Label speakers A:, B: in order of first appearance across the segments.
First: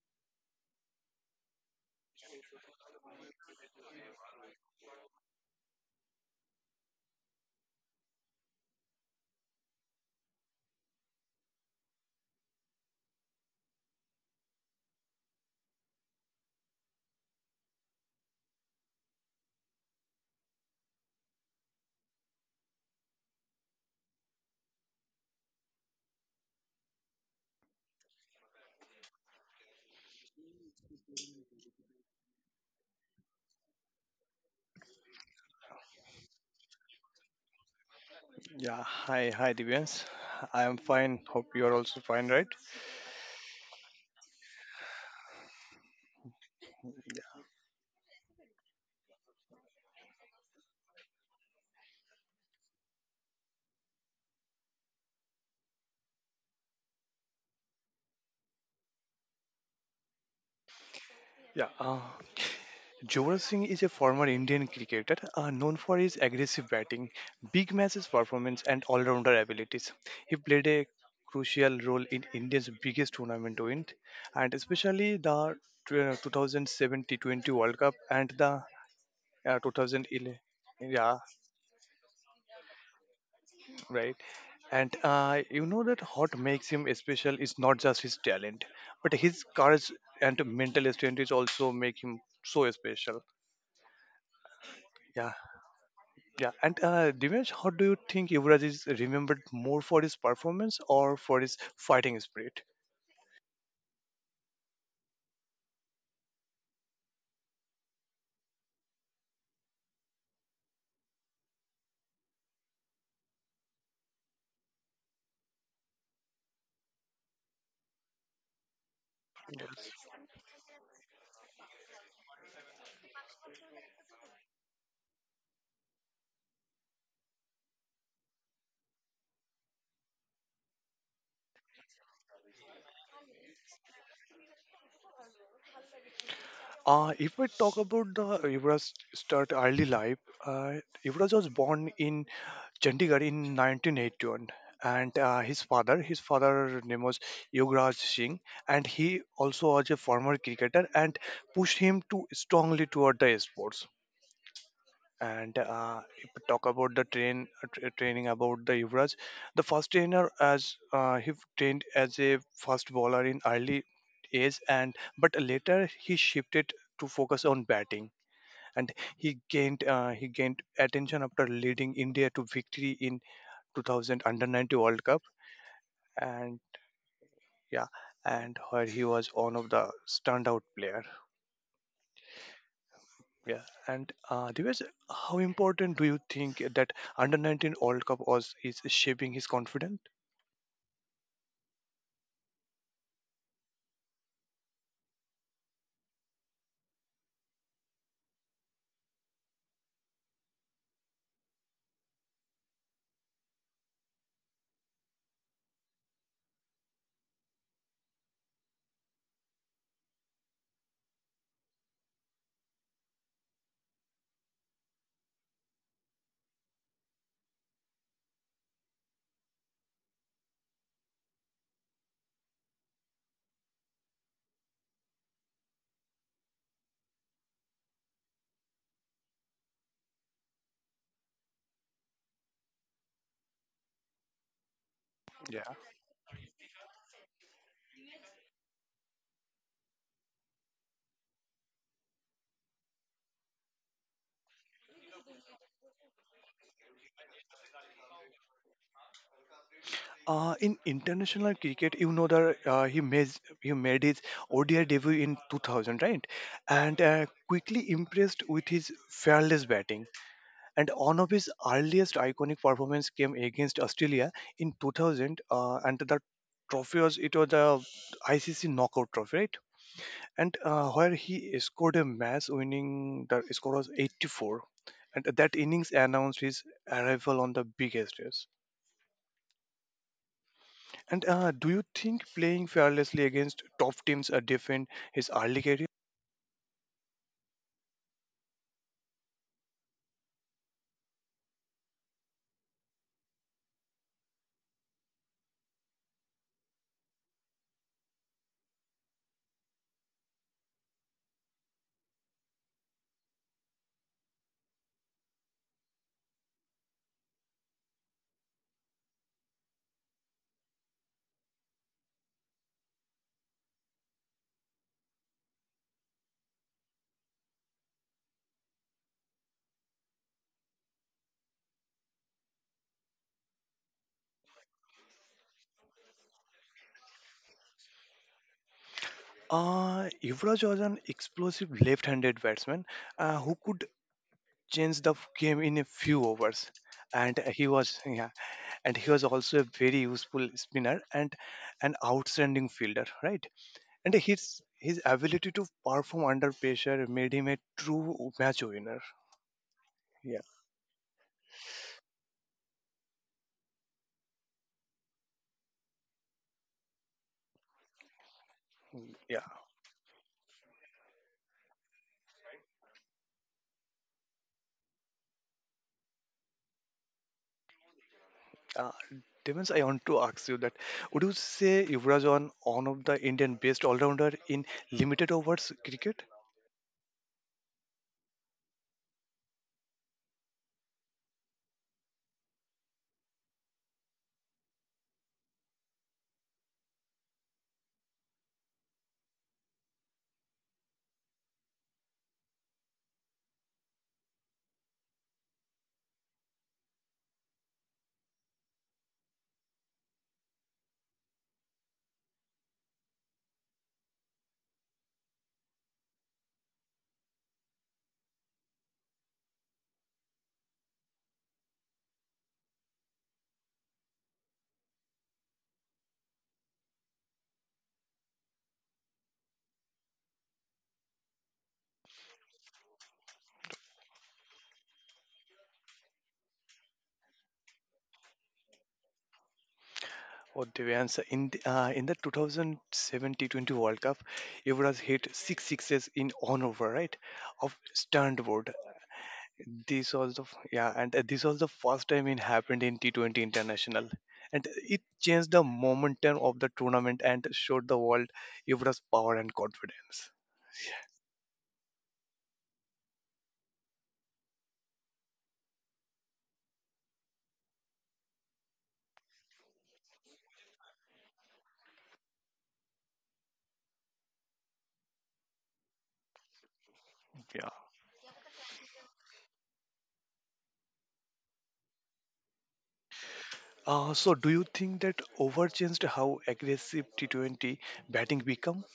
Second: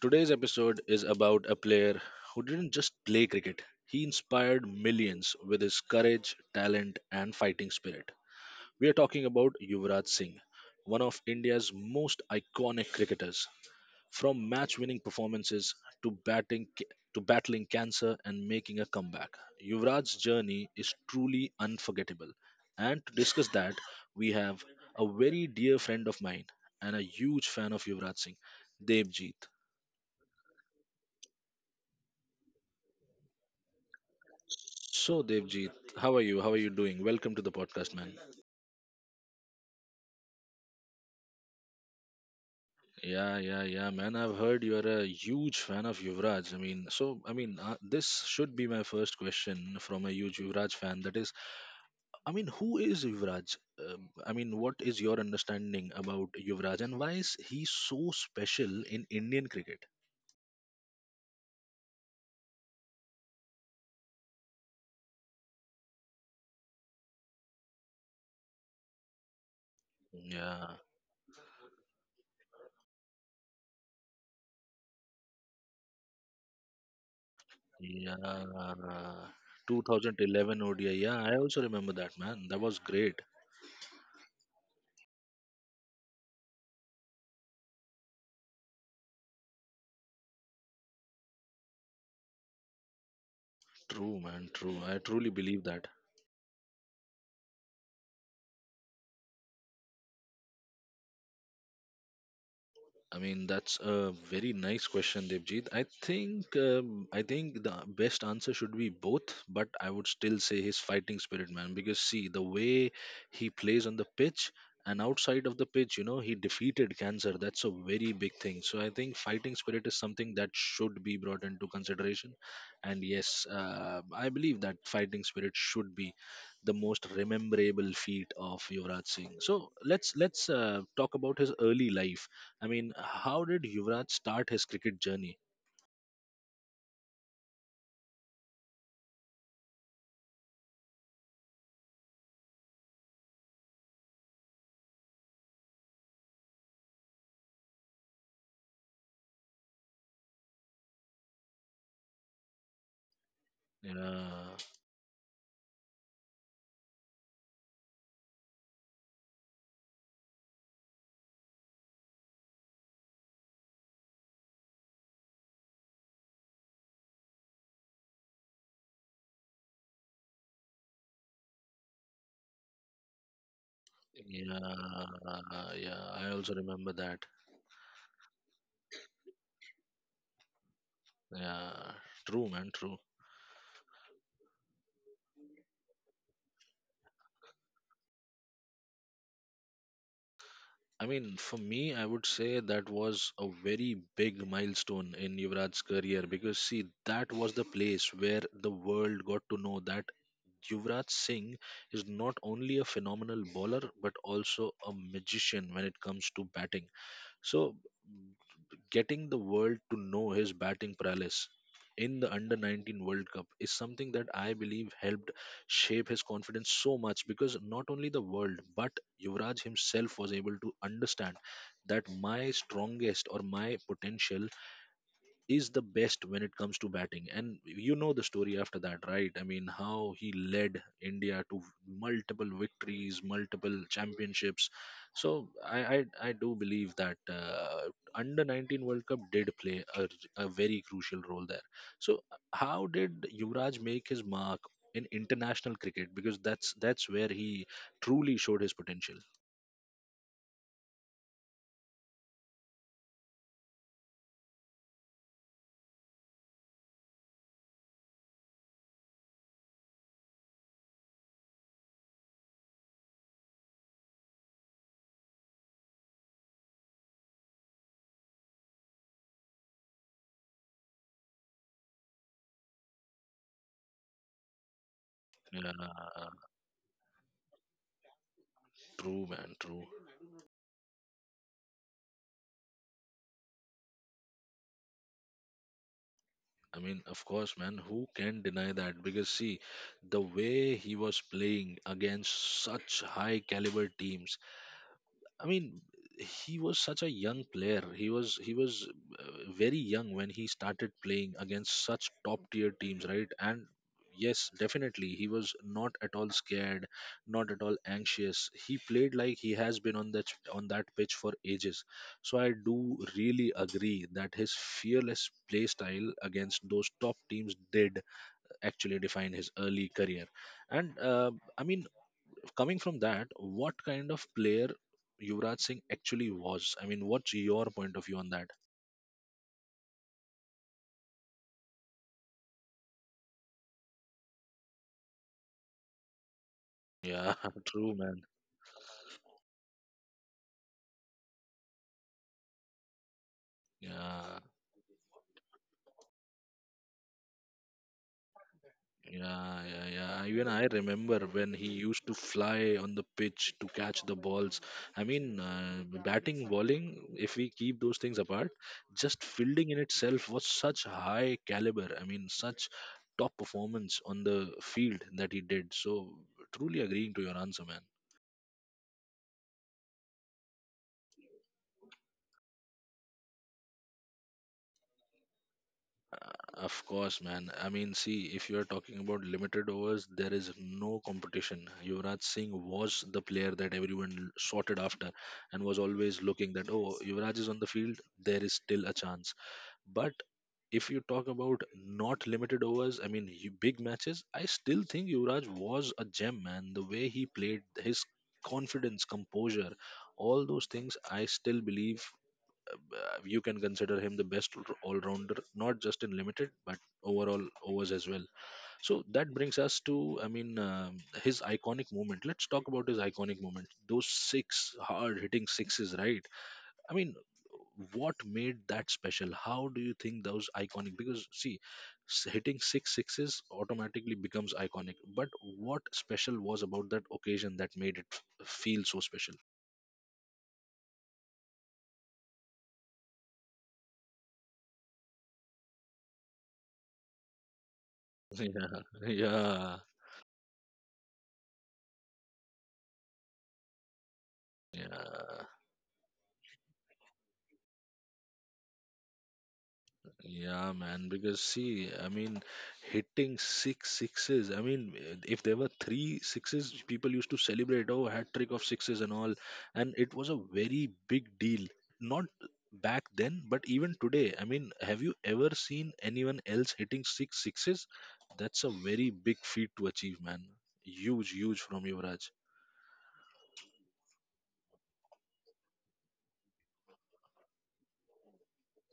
A: Today's episode is about a player who didn't just play cricket, he inspired millions with his courage, talent, and fighting spirit. We are talking about Yuvraj Singh, one of India's most iconic cricketers. From match winning performances to batting to battling cancer and making a comeback, Yuvraj's journey is truly unforgettable. And to discuss that, we have a very dear friend of mine and a huge fan of Yuvraj Singh, Devjeet. So Devjeet, how are you? How are you doing? Welcome to the podcast, man.
B: Yeah, hi, Divyansh. I am fine. Hope you are also fine, right?
A: Yeah, yeah, yeah, man. I've heard you're a huge fan of Yuvraj.
B: Yeah,
A: This should be my first question from a huge Yuvraj fan. That is who is Yuvraj? What is your understanding about Yuvraj and why is he so special in Indian cricket?
B: yeah. Yuvraj Singh is a former Indian cricketer, known for his aggressive batting, big matches performance, and all rounder abilities. He played
A: Yeah,
B: a crucial role in India's biggest tournament win, and especially the 2007 T20 World Cup and the
A: yeah.
B: 2011.
A: 2011 ODI.
B: Yeah,
A: Yeah, I also remember that, man. That was great.
B: right. And you know that what makes him special is not just his talent, but his courage and mental strength is also make him so special.
A: True, man. True. I truly
B: Yeah,
A: believe that.
B: yeah. And Dinesh, how do you think Yuvraj is remembered, more for his performance or for his fighting spirit?
A: I mean, that's a very nice question, Devjit. I think the best answer should be both, but I would still say his fighting spirit, man. Because see, the way he plays on the pitch and outside of the pitch, you know, he defeated cancer. That's a very big thing. So I think fighting spirit is something that should be brought into consideration. And yes, I believe that fighting spirit should be the most rememberable feat of Yuvraj Singh. So let's talk about his early life. I mean, how did Yuvraj start his cricket journey?
B: If we talk about the Yuvraj start early life, uh, Yuvraj was born in Chandigarh in 1981, and his father name was Yuvraj Singh, and he also was a former cricketer and pushed him to strongly toward the sports.
A: Yeah,
B: And if we talk about the training about the Yuvraj, the first trainer as he trained as a fast bowler in early age, and but later he shifted to focus on batting, and he gained attention after leading India to victory in 2000 Under 90 World Cup,
A: yeah, yeah. I also
B: and
A: remember that.
B: yeah, and where he was one of the standout player.
A: Yeah, true, man, true.
B: Yeah. And Divyesh, how important do you think that under 19 World Cup was is shaping his confidence?
A: I mean, for me, I would say that was a very big milestone in Yuvraj's career because, see, that was the place where the world got to know that Yuvraj Singh is not only a phenomenal bowler but also a magician when it comes to batting. So getting the world to know his batting prowess in the under 19 World Cup is something that I believe helped shape his confidence so much because not only the world but Yuvraj himself was able to understand that my strongest or my potential is the best when it comes to batting. And you know the story after that, right? I mean, how he led India to multiple victories, multiple championships. So
B: Yeah.
A: I do believe that under 19 world cup did play a very crucial role there. So how did Yuvraj make his mark in international cricket, because that's where he truly showed his potential.
B: In international cricket, you know that he made his ODI debut in 2000, right? And quickly impressed with his fearless batting. And one of his earliest iconic performance came against Australia in 2000, and the trophy was it was the ICC knockout trophy, right? And where he scored a match winning, the score was 84, and that
A: Yeah,
B: innings announced his arrival on the biggest stage.
A: true, man, true.
B: And do you think playing fearlessly against top teams defined his early career?
A: I mean, of course, man, who can deny that? Because see, the way he was playing against such high caliber teams, I mean, he was such a young player. He was very young when he started playing against such top tier teams, right? And yes, definitely, he was not at all scared, not at all anxious. He played like he has been on that pitch for ages. So I do really agree that his fearless play style against those top teams did actually define his early career. And uh, I mean, Coming from that, what kind of player Yuvraj Singh actually was? I mean, what's your point of view on that?
B: Yuvraj was an explosive left-handed batsman, who could change the game in a few overs.
A: Yeah,
B: And he was
A: true, man.
B: Yeah, and he was also a very useful spinner and an outstanding fielder, right. And
A: Yeah,
B: his ability to perform under pressure made him a true match winner.
A: yeah, yeah, yeah.
B: Yeah,
A: Even I remember when he used to fly on the pitch to catch the balls. I mean, batting, bowling, if we keep those things apart, just
B: yeah.
A: fielding in itself was such high caliber. I mean, such top performance on the field that he did. So, truly agreeing to your answer, man.
B: Uh, Demons, I want to ask you that: would you say Yuvraj on one of the Indian best all-rounder in limited overs
A: Uh,
B: cricket?
A: Of course, man. I mean, see, if you are talking about limited overs, there is no competition. Yuvraj Singh was the player that everyone sorted after and was always looking that, oh, Yuvraj is on the field, there is still a chance. But if you talk about not limited overs, I mean, big matches, I still think Yuvraj was a gem, man. The way he played, his confidence, composure, all those things, I still believe you can consider him the best all rounder, not just in limited but overall overs as well. So that brings us to, I mean, His iconic moment. Let's talk about his iconic moment. Those six hard hitting sixes, right? I mean, what made that special? How do you think those iconic? Because see, hitting six sixes automatically becomes iconic. But what special was about that occasion that made it feel so special?
B: Or Devans, in the 2007 T20 World Cup, Yuvraj hit six sixes in one over, right? Of stunned board.
A: Yeah, yeah,
B: This was the f- Yeah, and this was the first time it happened in T20 International, and it
A: yeah.
B: changed the momentum of the tournament and showed the world Yuvraj's power and confidence.
A: Yeah, man, because see, I mean, hitting six sixes. I mean, if there were three sixes, people used to celebrate, oh, hat trick of sixes and all. And it was a very big deal. Not back then, but even today. I mean, have you ever seen anyone else hitting six
B: Yeah.
A: sixes? That's a very big feat to achieve, man. Huge, huge from Yuvraj.
B: So, do you think that over changed how aggressive T20 batting become?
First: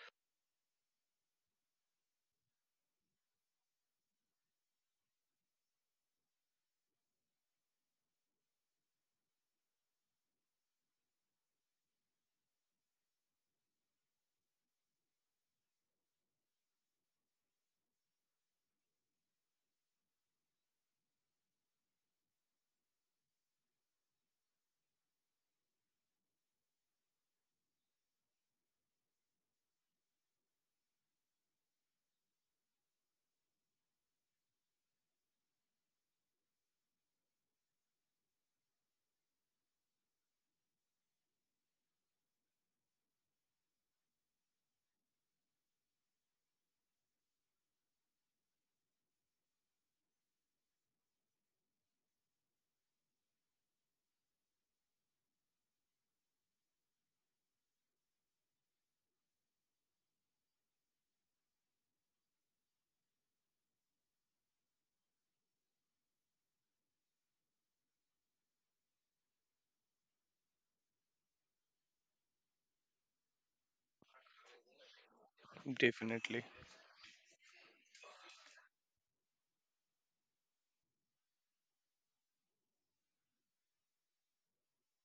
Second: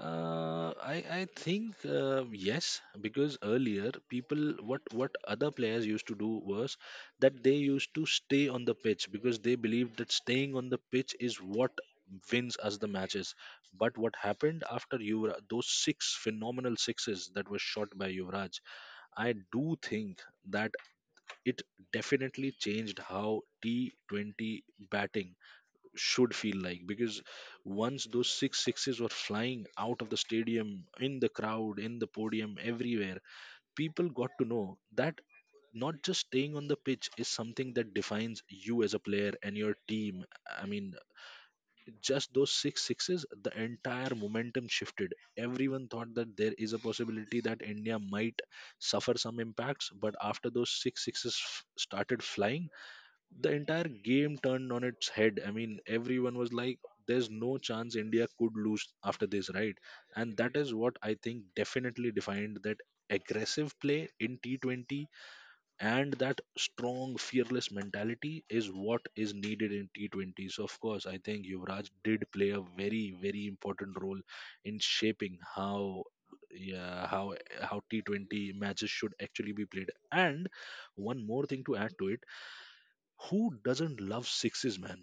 A: I think yes, because earlier people what other players used to do was that they used to stay on the pitch because they believed that staying on the pitch is what wins us the matches. But what happened after Yuvraj, those six phenomenal sixes that were shot by Yuvraj, I do think that it definitely changed how T20 batting should feel like, because once those six sixes were flying out of the stadium, in the crowd, in the podium, everywhere, people got to know that not just staying on the pitch is something that defines you as a player and your team. I mean, just those six sixes, the entire momentum shifted. Everyone thought that there is a possibility that India might suffer some impacts, but after those six sixes started flying, the entire game turned on its head. I mean, everyone was like, there's no chance India could lose after this, right? And that is what I think definitely defined that aggressive play in T20, and that strong, fearless mentality is what is needed in T20. So, of course, I think Yuvraj did play a very, very important role in shaping how.
B: Definitely.
A: Yeah, how T 20 matches should actually be played, and one more thing to add to it, who doesn't love sixes, man?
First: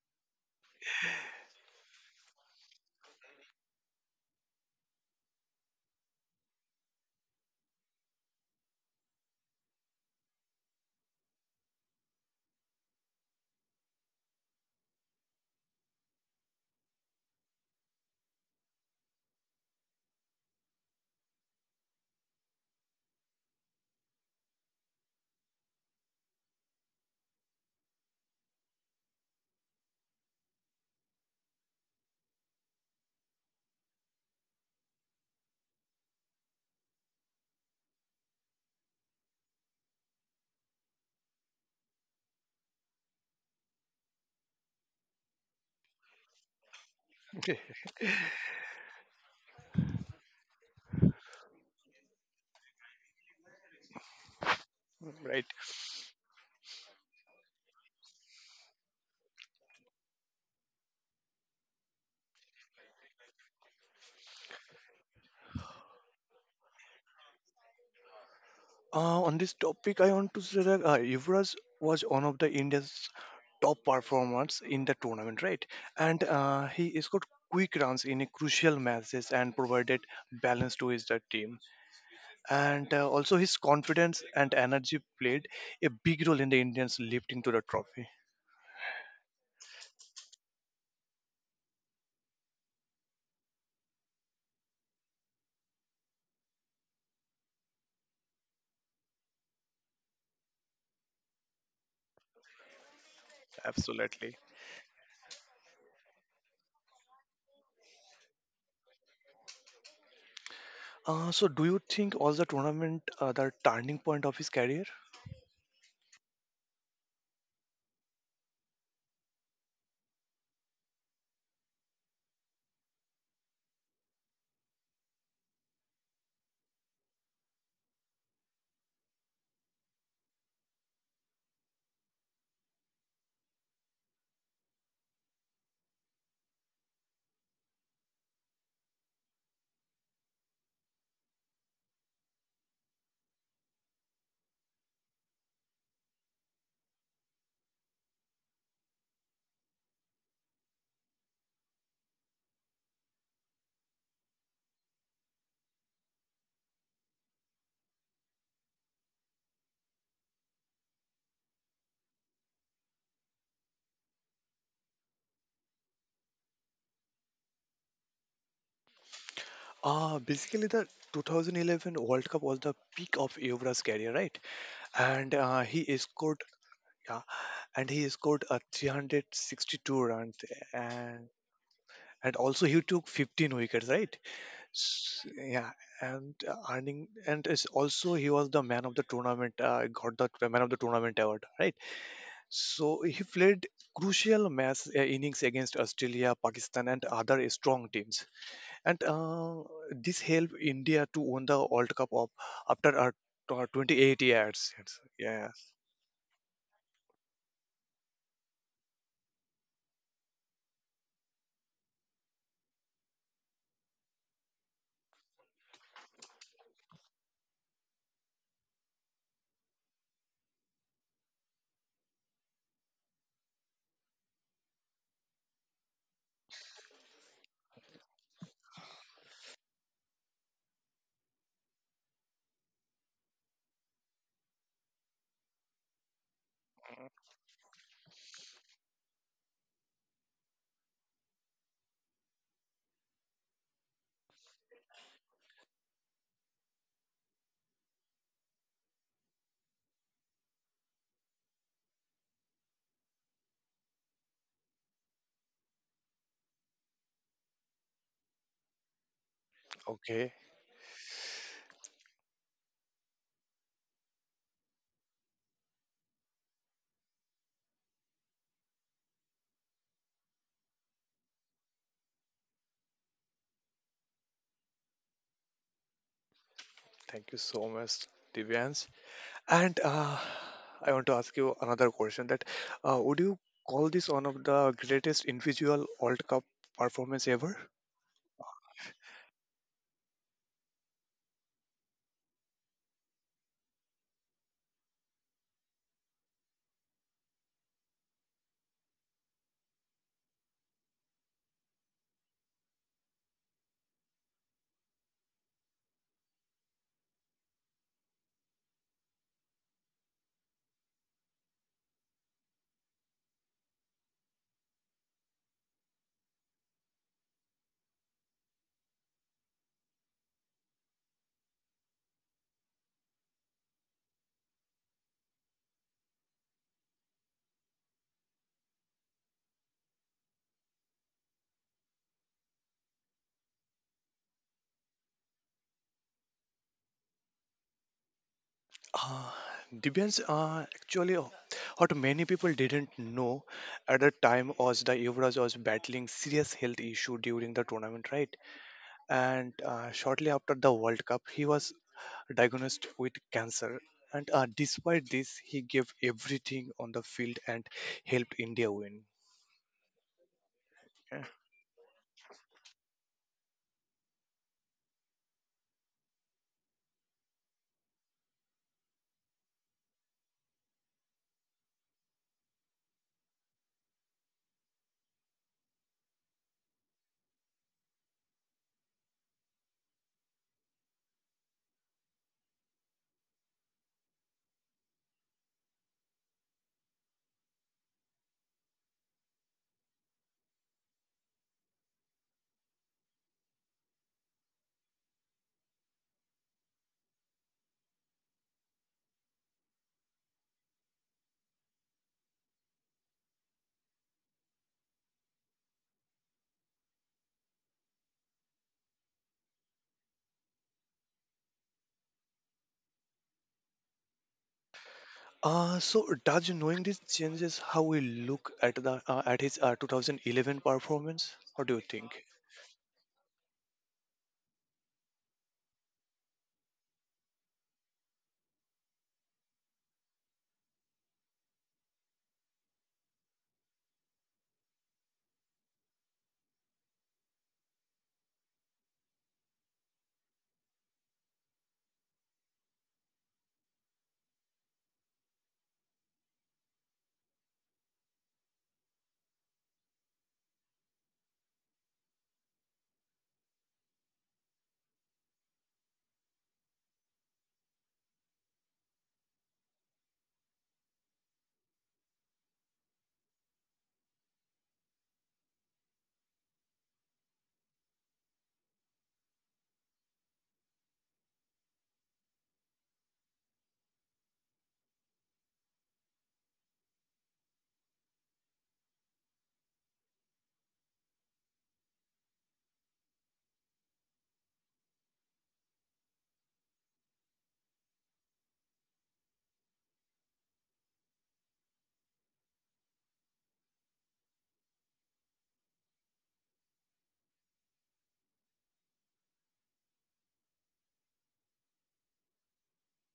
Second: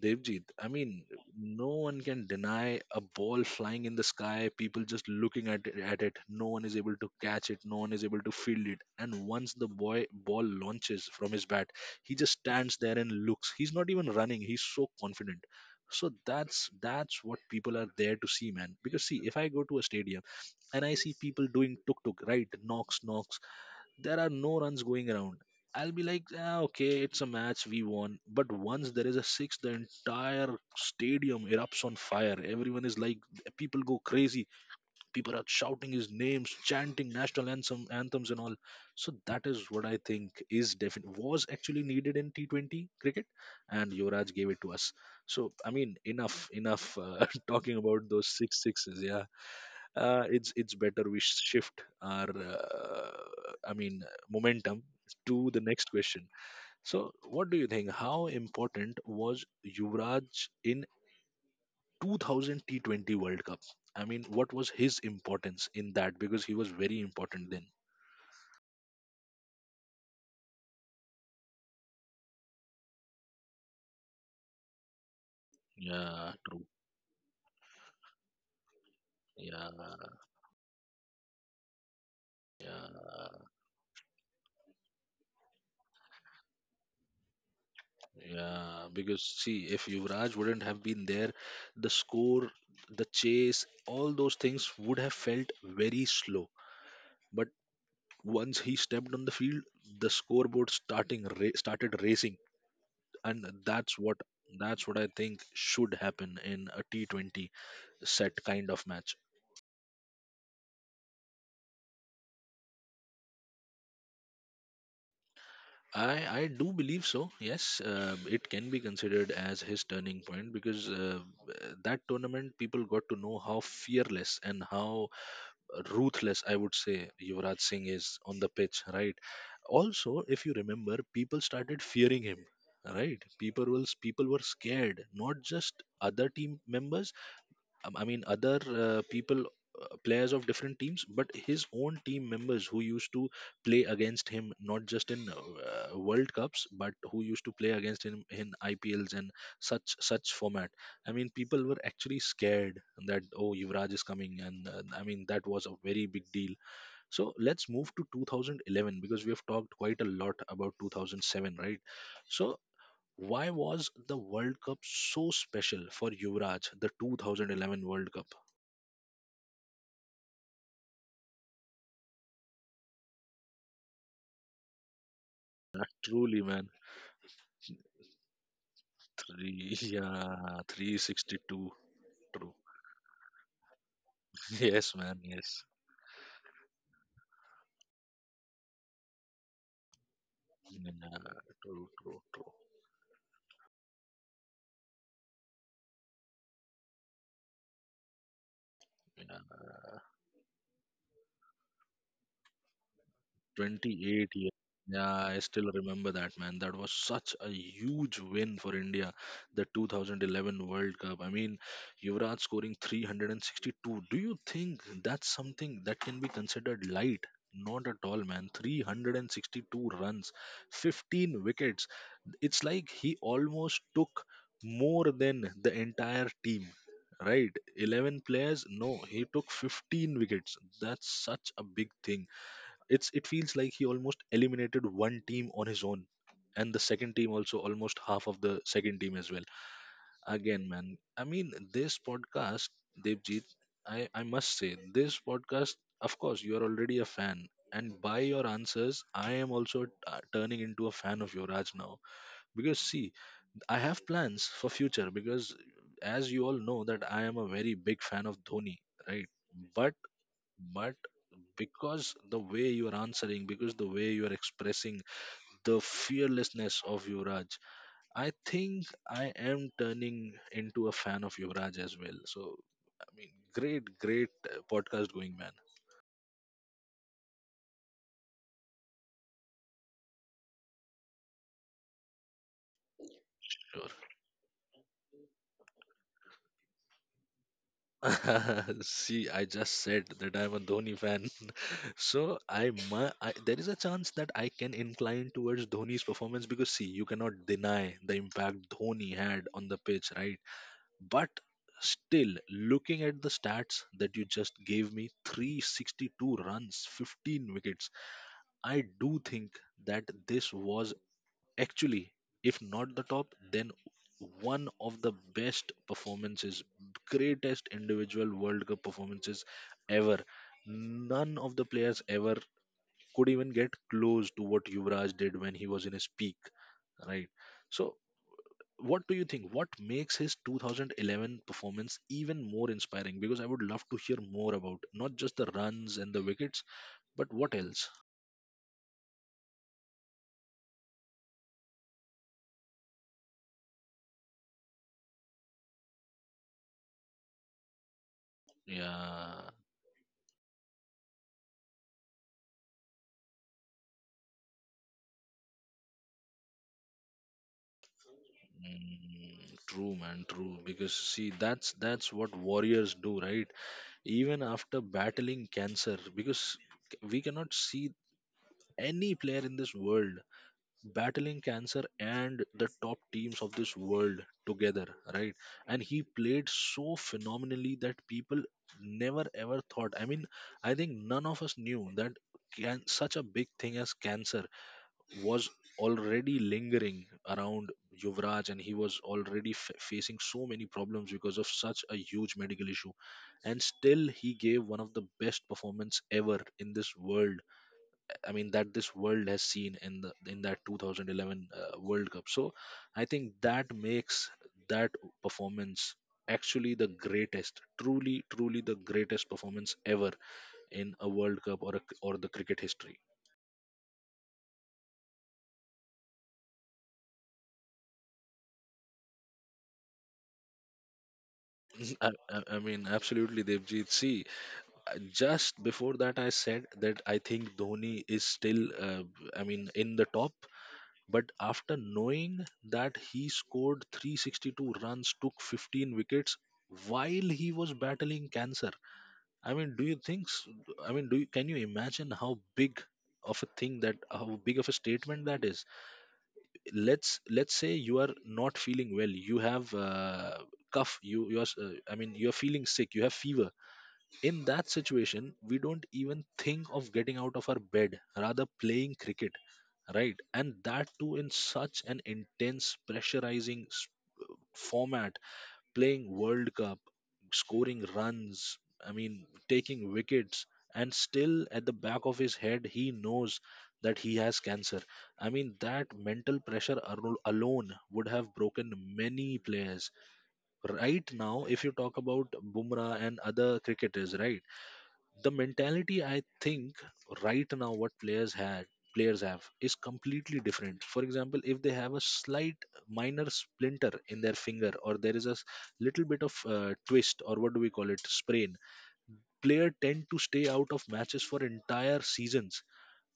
A: Devjit, I mean, no one can deny a ball flying in the sky, people just looking at it. No one is able to catch it, no one is able to field it. And once the boy ball launches from his bat, he just stands there and looks. He's not even running, he's so confident. So that's what people are there to see, man. Because see, if I go to a stadium and I see people doing tuk tuk, right? Knocks, knocks, there are no runs going around. I'll be like, ah, okay, it's a match, we won. But once there is a six, the entire stadium erupts on fire. Everyone is like, people go crazy. People are shouting his names, chanting national anthem, anthems and all. So that is what I think is definite was actually needed in T20 cricket, and Yuvraj gave it to us. So I mean, enough talking about those six sixes. Yeah, it's better we shift our i mean momentum to
B: Right.
A: the next question. So what do you think, how important was Yuvraj in 2000 T20 world cup? I mean, what was his importance in that, because he was very important then.
B: On this topic, I want to say that Yuvraj was one of the India's top performers in the tournament, right? And
A: Yeah, true.
B: he scored quick runs in a crucial matches and
A: Yeah,
B: provided balance to his team. And also
A: yeah,
B: his confidence and energy played a big role in the Indians lifting to the trophy.
A: yeah, because see, if Yuvraj wouldn't have been there, the score, the chase, all those things would have felt very slow. But once he stepped on the field, the scoreboard started racing, and that's what
B: Absolutely.
A: that's what I think should happen in a T20 set kind of match.
B: So, do you think was the tournament the turning point of his career?
A: I do believe so. Yes, it can be considered as his turning point, because that tournament people got to know how fearless and how ruthless, I would say, Yuvraj Singh is on the pitch, right? Also, if you remember, people started fearing him, right? People were scared, not just other team members, players of different teams, but his own team members who used to play against him, not just in World Cups, but who used to play against him in IPLs and such format. I mean, people were actually scared that, oh, Yuvraj is coming, and I mean that was a very big deal. So let's move to 2011, because we have talked quite a lot about 2007, right? So why was the World Cup so special for Yuvraj, the 2011 World Cup?
B: Basically, the 2011 World Cup was the peak of Yuvraj's career, right? And
A: Yeah,
B: he
A: truly,
B: scored
A: man.
B: yeah, and he scored
A: Three,
B: 362 runs.
A: yeah,
B: and
A: 362. True.
B: and also he took 15 wickets, right.
A: Yes, man.
B: S
A: Yes.
B: Yeah. And earning and is also he was the man of the tournament, got the man of the
A: Yeah,
B: tournament award, right.
A: true, true, true.
B: So he played crucial match innings against Australia, Pakistan and other strong teams. And
A: Yeah.
B: this helped India to win the world cup of after 28
A: 28 years.
B: years.
A: Yeah, I
B: Yeah,
A: still remember that, man. That was such a huge win for India, the 2011 World Cup. I mean, Yuvraj scoring 362. Do you think that's something that can be considered light? Not at all, man. 362 runs, 15 wickets. It's like he almost took more than the entire team. Right, 11 players. No, he took 15 wickets. That's such a big thing, it's it feels like he almost eliminated one team on his own and the second team also, almost half of the second team as well. Again, man, this podcast, Devjit, I must say this podcast, of course you are already a fan, and by your answers I am also turning into a fan of Yuvraj now. Because see, I have plans for future because as you all know that I am a very big fan of Dhoni, right? but
B: okay.
A: but because the way you are answering, because the way you are expressing the fearlessness of Yuvraj, I think I am turning into a fan of Yuvraj as well. So, I mean, great, great podcast going, man.
B: Thank you so much, Divyans. And I want to ask you another question, that would you call
A: Sure.
B: this one of the greatest individual World Cup performance ever?
A: See, I just said that I'm a Dhoni fan, so I there is a chance that I can incline towards Dhoni's performance because see, you cannot deny the impact Dhoni had on the pitch, right? But still, looking at the stats that you just gave me, 362 runs, 15 wickets, I do think that this was actually, if not the top, then one of the best performances, greatest individual World Cup performances ever. None of the players ever could even get close to what Yuvraj did when he was in his peak, right? So what do you think? What makes his 2011 performance even more inspiring? Because I would love to hear more about not just the runs and the wickets, but what else?
B: Uh, Divyans, actually, what many people didn't know at the time was the Yuvraj was battling serious health issue during the tournament, right?
A: Yeah,
B: And shortly after the World Cup, he was diagnosed with cancer. And despite this, he gave everything on the field and helped India win.
A: true, man, true. Because
B: Yeah.
A: see, that's what warriors do, right? Even after battling cancer, because we cannot see any player in this world battling cancer and the top teams of this world together, right? And he played so phenomenally that people never ever thought. I mean, I think none of us knew that, can, such a big thing as cancer was already lingering around Yuvraj, and he was already facing so many problems because of such a huge medical issue, and still he gave one of the best performance ever in this world, I mean, that this world has seen in the, in that 2011 World Cup. So I think that makes that performance actually the greatest, truly, truly the greatest performance ever in a World Cup or a, or the cricket history.
B: So Raj, knowing this changes how we look at the at his 2011 performance. What do you
A: I,
B: think?
A: I I mean, absolutely, Devjit. See, just before that, I said that I think Dhoni is still, I mean, in the top. But after knowing that he scored 362 runs, took 15 wickets while he was battling cancer, I mean, do you think? I mean, do you, can you imagine how big of a thing, that how big of a statement that is? Let's say you are not feeling well, you have cough, I mean, you're feeling sick, you have fever. In that situation, we don't even think of getting out of our bed, rather playing cricket, right? And that too in such an intense pressurizing format, playing World Cup, scoring runs, I mean taking wickets, and still at the back of his head he knows that he has cancer. I mean, that mental pressure alone would have broken many players. Right now if you talk about Bumrah and other cricketers, right, the mentality, I think, right now what players have is completely different. For example, if they have a slight minor splinter in their finger, or there is a little bit of twist or what do we call it, sprain, player tend to stay out of matches for entire seasons.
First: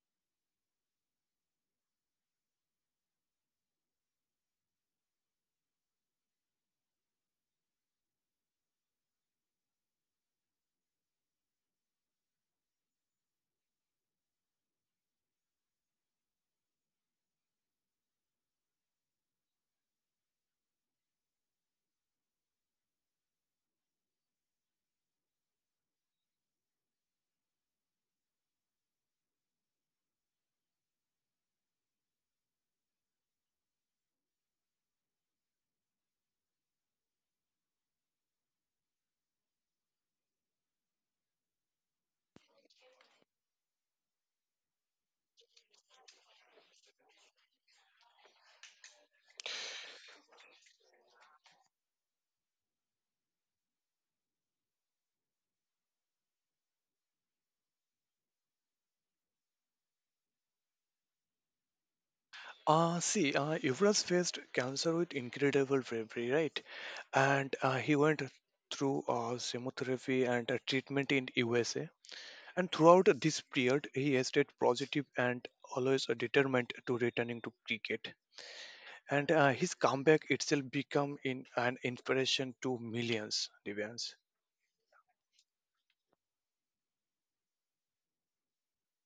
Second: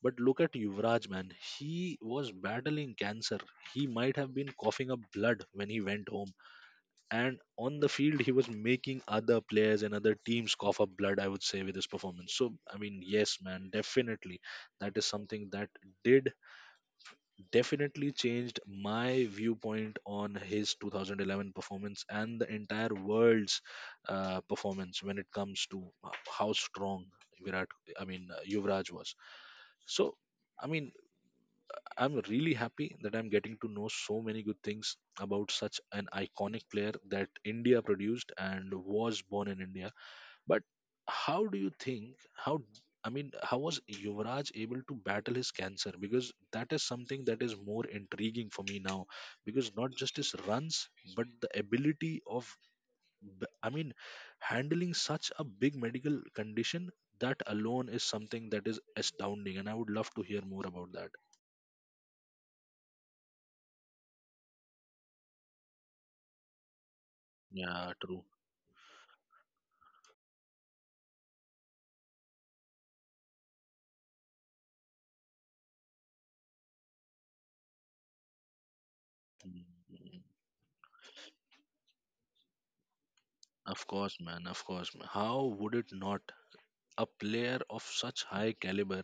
A: But look at Yuvraj, man. He was battling cancer. He might have been coughing up blood when he went home, and on the field he was making other players and other teams cough up blood, I would say, with his performance. So I mean, yes man, definitely that is something that did definitely changed my viewpoint on his 2011 performance and the entire world's performance when it comes to how strong virat I mean Yuvraj was. So I mean, I'm really happy that I'm getting to know so many good things about such an iconic player that India produced and was born in India. But how do you think, how, I mean, how was Yuvraj able to battle his cancer? Because that is something that is more intriguing for me now, because not just his runs, but the ability of, I mean, handling such a big medical condition, that alone is something that is astounding, and I would love to hear more about that.
B: See, Yuvraj faced cancer with incredible bravery, right? And
A: Yeah,
B: he went
A: true.
B: through chemotherapy and treatment in USA. And throughout this period, he has stayed positive and always determined to returning to cricket. And his comeback itself become in an inspiration to millions,
A: Of
B: Divyans.
A: course, man. Of course, man. How would it not? A player of such high caliber,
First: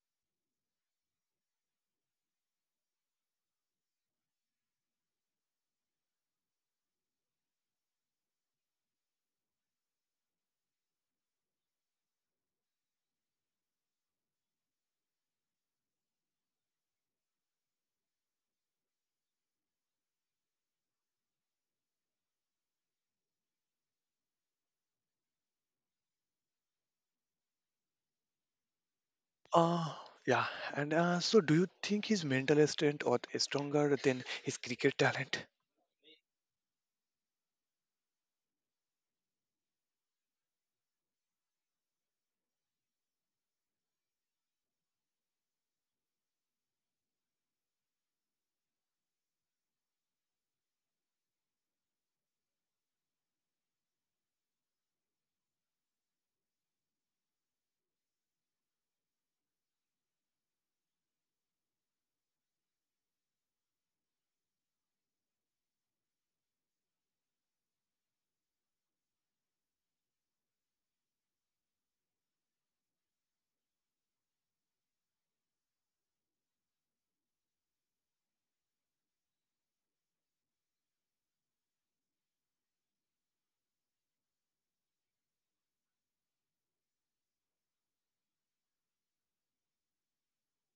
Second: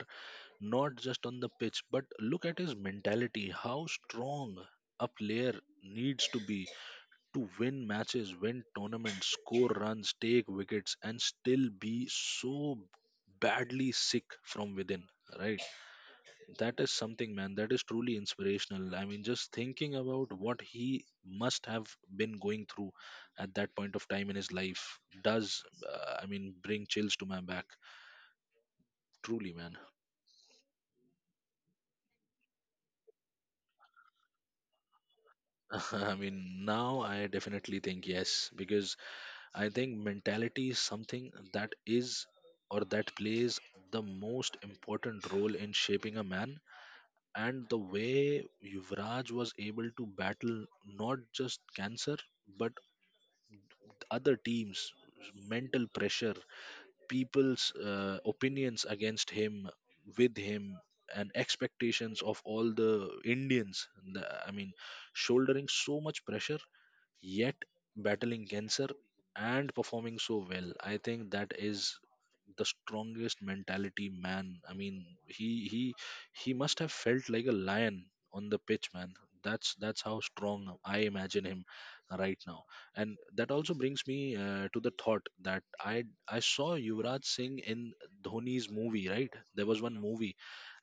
A: not just on the pitch, but look at his mentality. How strong a player needs to be to win matches, win tournaments, score runs, take wickets, and still be so badly sick from within, right? That is something, man. That is truly inspirational. I mean, just thinking about what he must have been going through at that point of time in his life does, I mean, bring chills to my back. Truly, man.
B: Uh, yeah. And so, do you think his mental strength or is stronger than his cricket talent?
A: I mean, now I definitely think yes, because I think mentality is something that is, or that plays the most important role in shaping a man. And the way Yuvraj was able to battle not just cancer, but other teams, mental pressure, people's opinions against him, with him, and expectations of all the Indians. I mean, shouldering so much pressure, yet battling cancer and performing so well, I think that is the strongest mentality, man. I mean, he he must have felt like a lion on the pitch, man. That's how strong I imagine him right now. And that also brings me to the thought that, I saw Yuvraj Singh in Dhoni's movie, right? There was one movie,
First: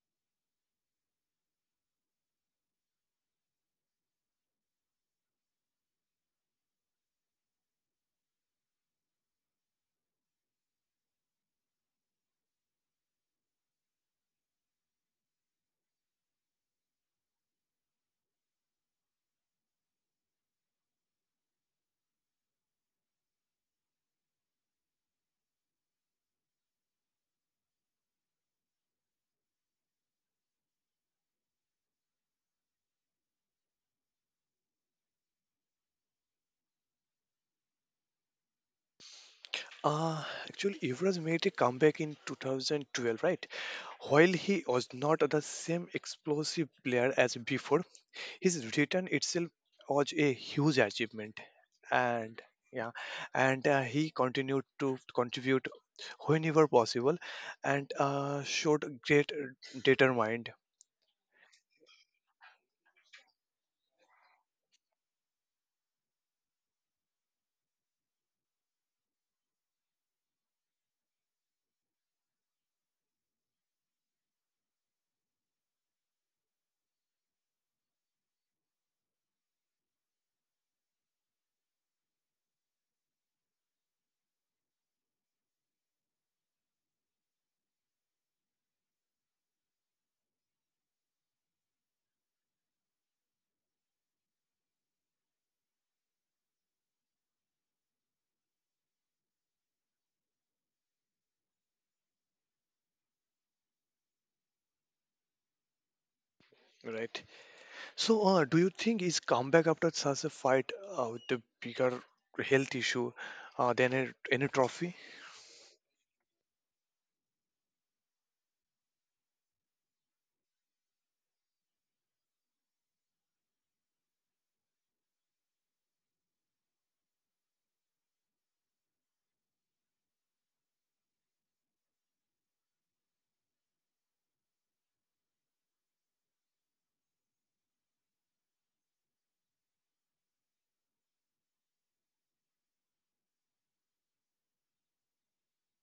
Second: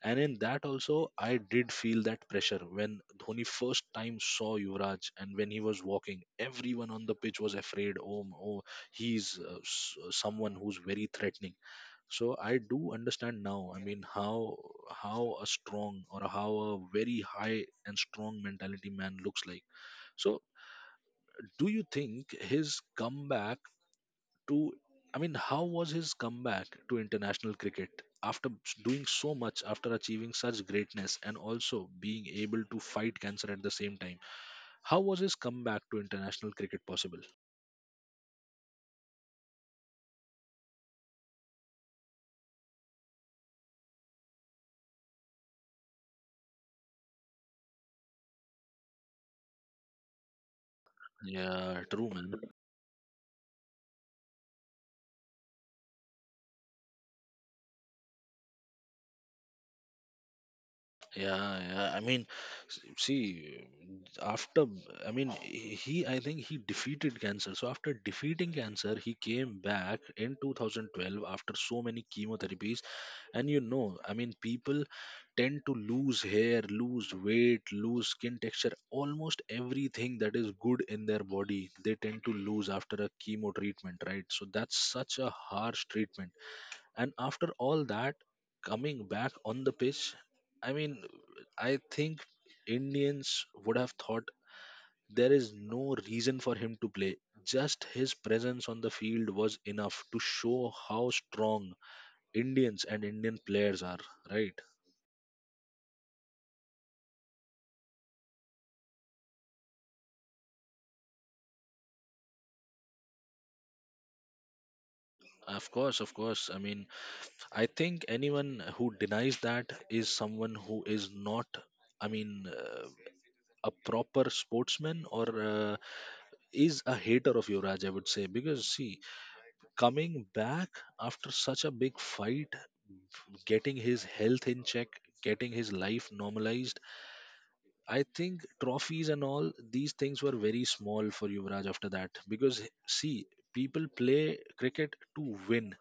A: and in that also, I did feel that pressure when Dhoni first time saw Yuvraj, and when he was walking, everyone on the pitch was afraid. Oh, oh, he's someone who's very threatening. So I do understand now. I mean, how a strong, or how a very high and strong mentality man looks like. So do you think his comeback to, I mean, how was his comeback to international cricket after doing so much, after achieving such greatness, and also being able to fight cancer at the same time? How was his comeback to international cricket possible?
B: Actually, Yuvraj made a comeback in 2012, right? While he was not the same explosive player as before, his return itself was a huge achievement.
A: Yeah, true, man.
B: And yeah, and he continued to contribute whenever possible, and showed great determined,
A: Yeah, yeah. I mean, see, after, I mean, I think he defeated cancer. So after defeating cancer, he came back in 2012 after so many chemotherapies. And you know, I mean, people tend to lose hair, lose weight, lose skin texture, almost everything that is good in their body, they tend to lose after a chemo treatment, right? So that's such a harsh treatment. And after all that, coming back on the pitch, I mean, I think Indians would have thought there is no reason for him to play. Just his presence on the field was enough to show how strong Indians and Indian players are, right?
B: right. So, do you think his comeback after such a fight with the bigger health issue than any trophy?
A: Of course, of course. I mean, I think anyone who denies that is someone who is not, I mean, a proper sportsman, or is a hater of Yuvraj, I would say. Because, see, coming back after such a big fight, getting his health in check, getting his life normalized, I think trophies and all these things were very small for Yuvraj after that. Because, see, people play cricket to win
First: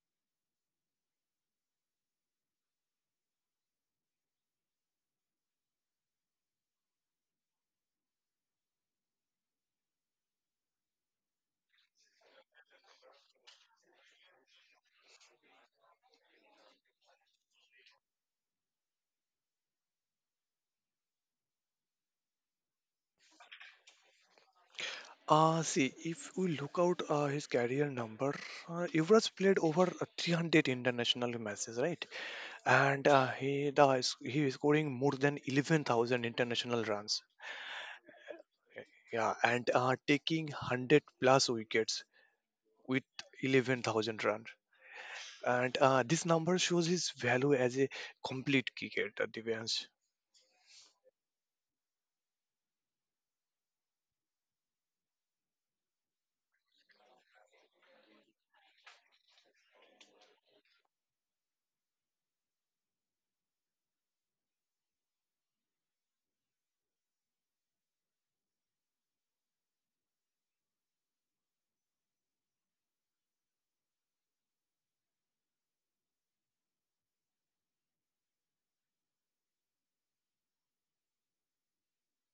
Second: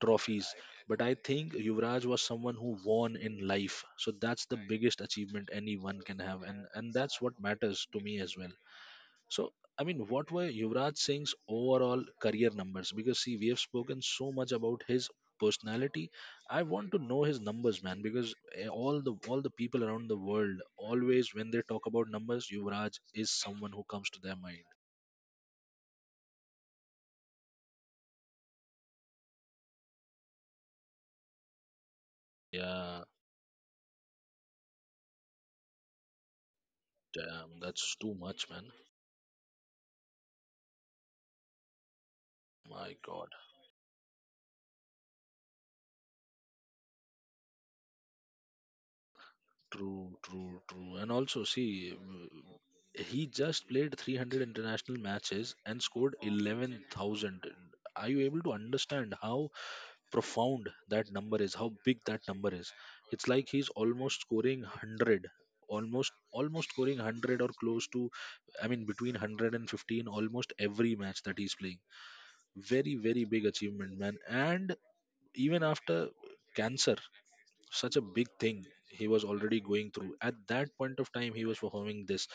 A: trophies. But I think Yuvraj was someone who won in life. So that's the biggest achievement anyone can have. And that's what matters to me as well. So, I mean, what were Yuvraj Singh's overall career numbers? Because, see, we have spoken so much about his personality. I want to know his numbers, man. Because, all the people around the world always, when they talk about numbers, Yuvraj is someone who comes to their mind.
B: See, if we look out his career number, Yuvraj played over 300 international matches, right?
A: Yeah.
B: And he is scoring more than 11,000 international runs.
A: Damn, that's too much, man.
B: Yeah. And taking 100 plus wickets
A: My
B: with
A: god.
B: 11,000 runs. And this number shows his value as a complete cricketer, Divyansh.
A: True, true, true. And also, see, he just played 300 international matches and scored 11,000. Are you able to understand how profound that number is? How big that number is? It's like he's almost scoring 100, almost scoring 100, or close to, I mean, between 115, almost every match that he's playing. Very very big achievement, man. And even after cancer, such a big thing he was already going through. At that point of time he was performing this.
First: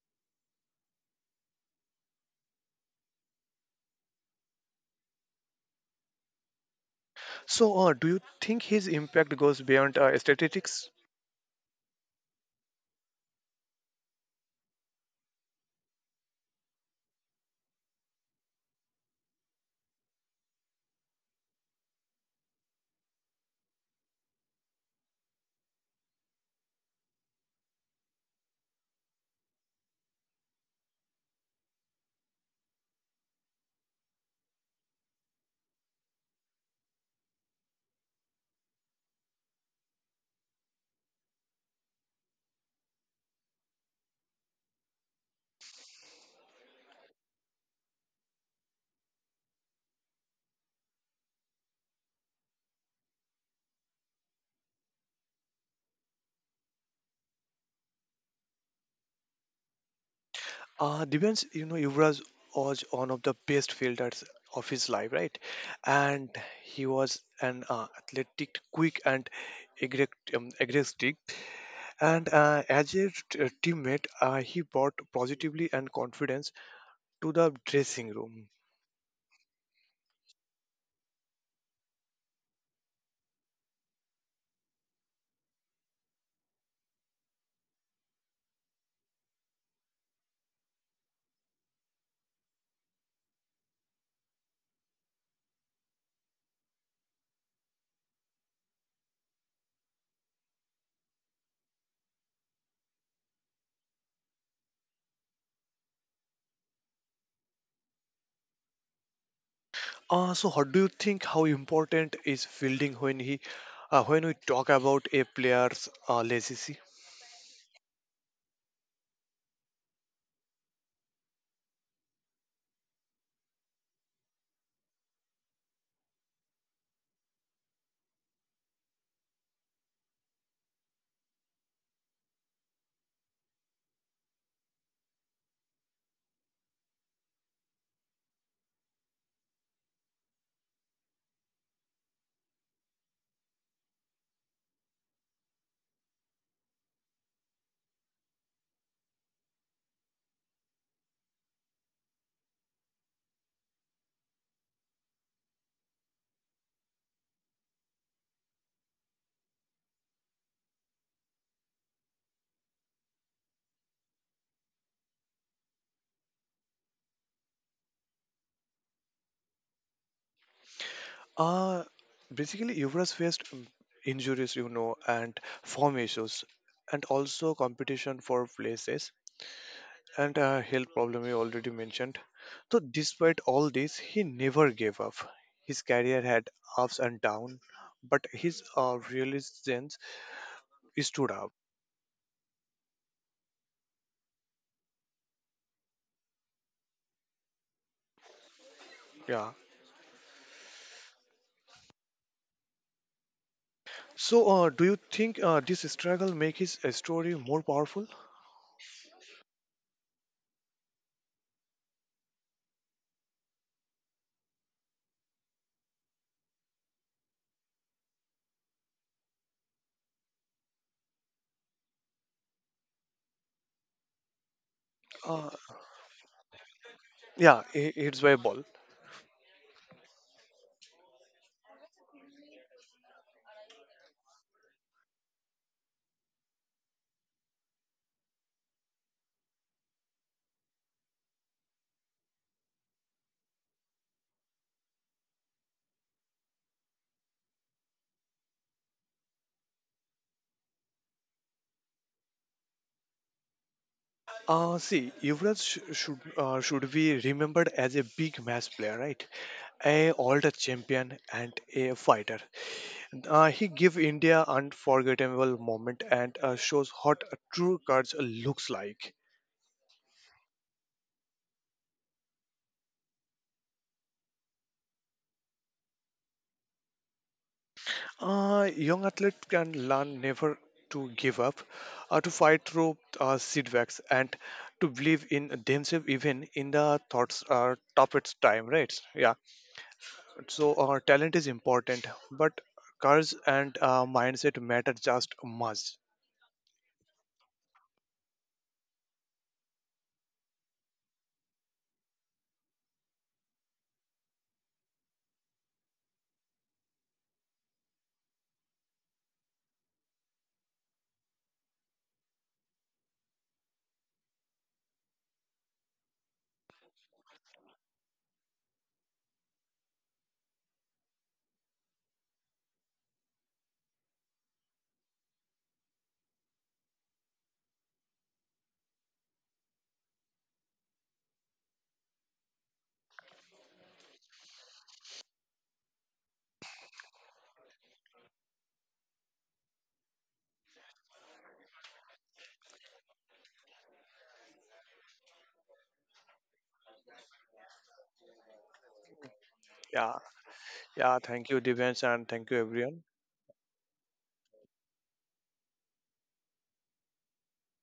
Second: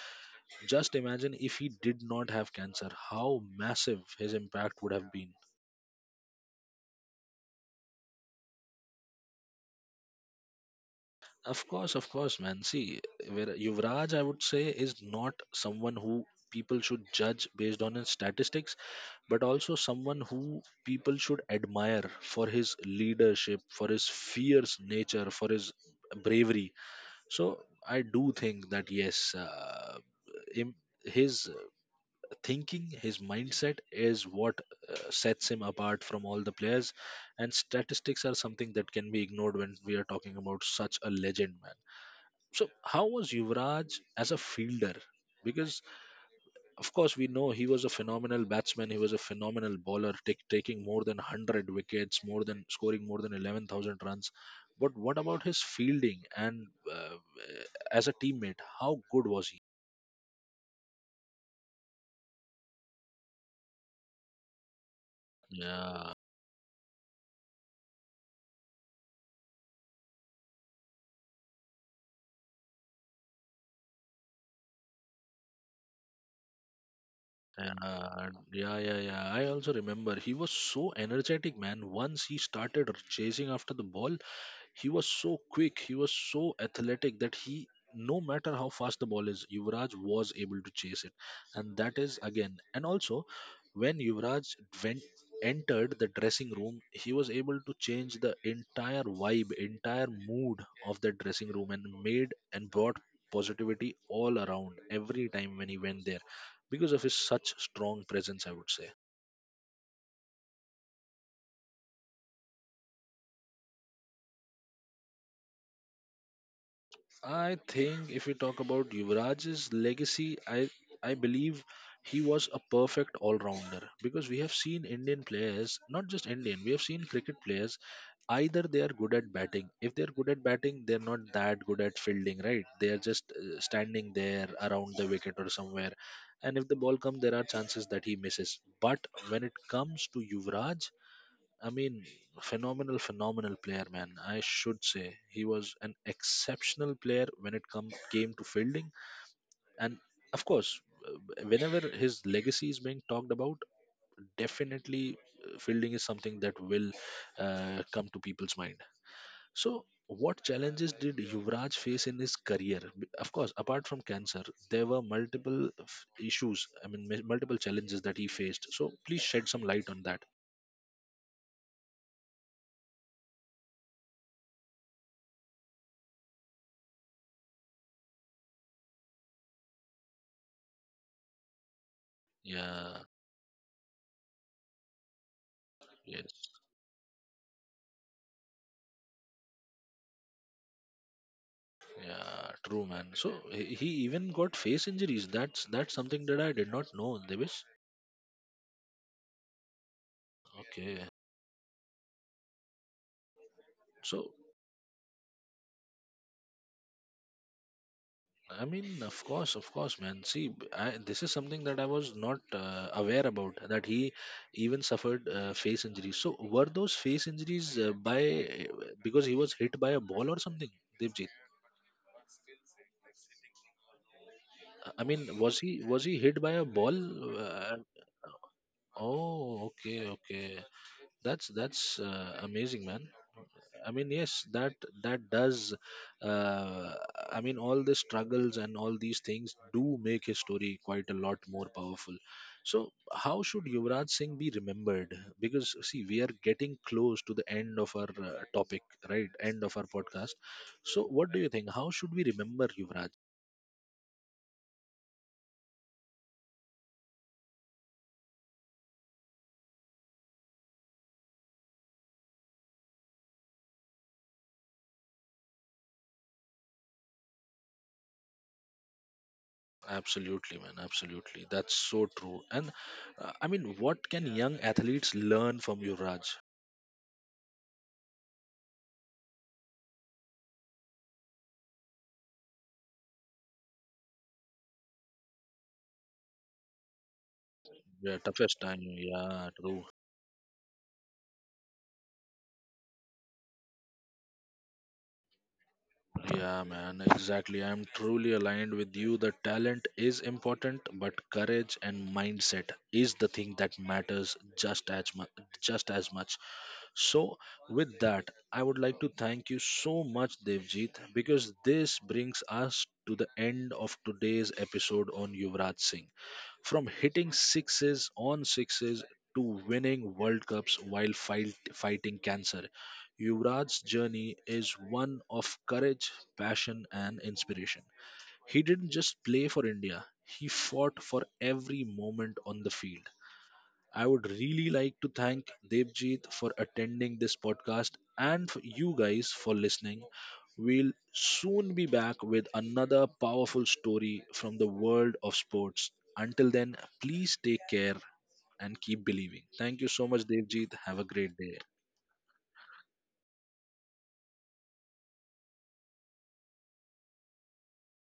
A: Just imagine if he did not have cancer, how massive his impact would have been.
B: So, do you think his impact goes beyond statistics?
A: Of course, of course, man. See, where Yuvraj, I would say, is not someone who people should judge based on his statistics, but also someone who people should admire for his leadership, for his fierce nature, for his bravery. So I do think that yes, im- his thinking, his mindset is what sets him apart from all the players. And statistics are something that can be ignored when we are talking about such a legend, man. So, how was Yuvraj as a fielder? Because, of course, we know he was a phenomenal batsman, he was a phenomenal bowler, taking more than 100 wickets, more than scoring more than 11,000 runs. But what about his fielding and uh, as a teammate? How good was he?
B: Divyansh, Yuvraj was one of the best fielders of his life, right?
A: Yeah.
B: And he was an athletic, quick, and aggressive. Um, aggressive. And as a teammate, he brought positively and confidence to the dressing room.
A: Yeah, yeah, yeah, I also remember he was so energetic, man. Once he started chasing after the ball, he was so quick, he was so athletic that he, no matter how fast the ball is, Yuvraj was able to chase it. And that is again, and also when Yuvraj went entered the dressing room, he was able to change the entire vibe, entire mood of that dressing room, and made and brought positivity all around every time when he went there, because of his such strong presence, I would say.
B: So, what do you think? How important is fielding when when we talk about a player's legacy?
A: I think if we talk about Yuvraj's legacy, I believe he was a perfect all-rounder, because we have seen Indian players, not just Indian, we have seen cricket players. Either they are good at batting. If they are good at batting, they are not that good at fielding, right? They are just standing there around the wicket or somewhere, and if the ball comes, there are chances that he misses. But when it comes to Yuvraj, I mean, phenomenal, phenomenal player, man. I should say he was an exceptional player when it come came to fielding, and of course, whenever his legacy is being talked about, definitely fielding is something that will come to people's mind. So, what challenges did Yuvraj face in his career? Of course, apart from cancer, there were multiple issues. I mean, multiple challenges that he faced. So, please shed some light on that.
B: Uh, Basically, Yuvraj faced injuries, and form issues, and also competition for places, and health problem you already mentioned. So,
A: Yeah.
B: despite all this, he never gave up. His career
A: Yes.
B: had ups and downs, but his resilience stood out.
A: Yeah, true, man. So he even got face injuries. That's something that I did not know, Devish.
B: Yeah.
A: Okay. So,
B: So, do you think this struggle make his story more powerful?
A: I mean, of course, man. See, this is something that I was not aware about, that he even suffered face injuries. So, were those face injuries by because he was hit by a ball or something, Devjit? I mean,
B: Uh,
A: was he hit by a ball?
B: yeah,
A: Uh,
B: it's viable.
A: oh, okay, okay. That's amazing, man. I mean, yes, that does. Uh, I mean, all the struggles and all these things do make his story quite a lot more powerful. So, how should Yuvraj Singh be remembered? Because, see, we are getting close to the end of our topic, right? End of our podcast. So, what do you think? How should we remember Yuvraj?
B: See, Yuvraj should be remembered as a big match player, right? A all-time champion and a fighter. He gave India unforgettable moment and shows what a true courage looks like.
A: Absolutely, man. Absolutely, that's so true. And I mean, what can young athletes learn from Yuvraj?
B: Young athletes can learn never to give up, to fight through setbacks, and to believe in themselves even in the thoughts are
A: Yeah,
B: toughest
A: toughest
B: time,
A: time.
B: right? Yeah.
A: Yeah, true.
B: So talent is important, but courage and mindset matter just much.
A: Yeah, man, exactly. I'm truly aligned with you. The talent is important, but courage and mindset is the thing that matters just as much. Just as much. So, with that, I would like to thank you so much, Devjit, because this brings us to the end of today's episode on Yuvraj Singh. From hitting sixes on sixes to winning World Cups while fighting cancer, Yuvraj's journey is one of courage, passion, and inspiration. He didn't just play for India, he fought for every moment on the field. I would really like to thank Devjit for attending this podcast and for you guys for listening. We'll soon be back with another powerful story from the world of sports. Until then, please take care and keep believing. Thank you so
B: Yeah.
A: much, Devjit. Have a
B: Yeah.
A: great
B: Thank
A: day.
B: you, Divyansh, and thank you, everyone.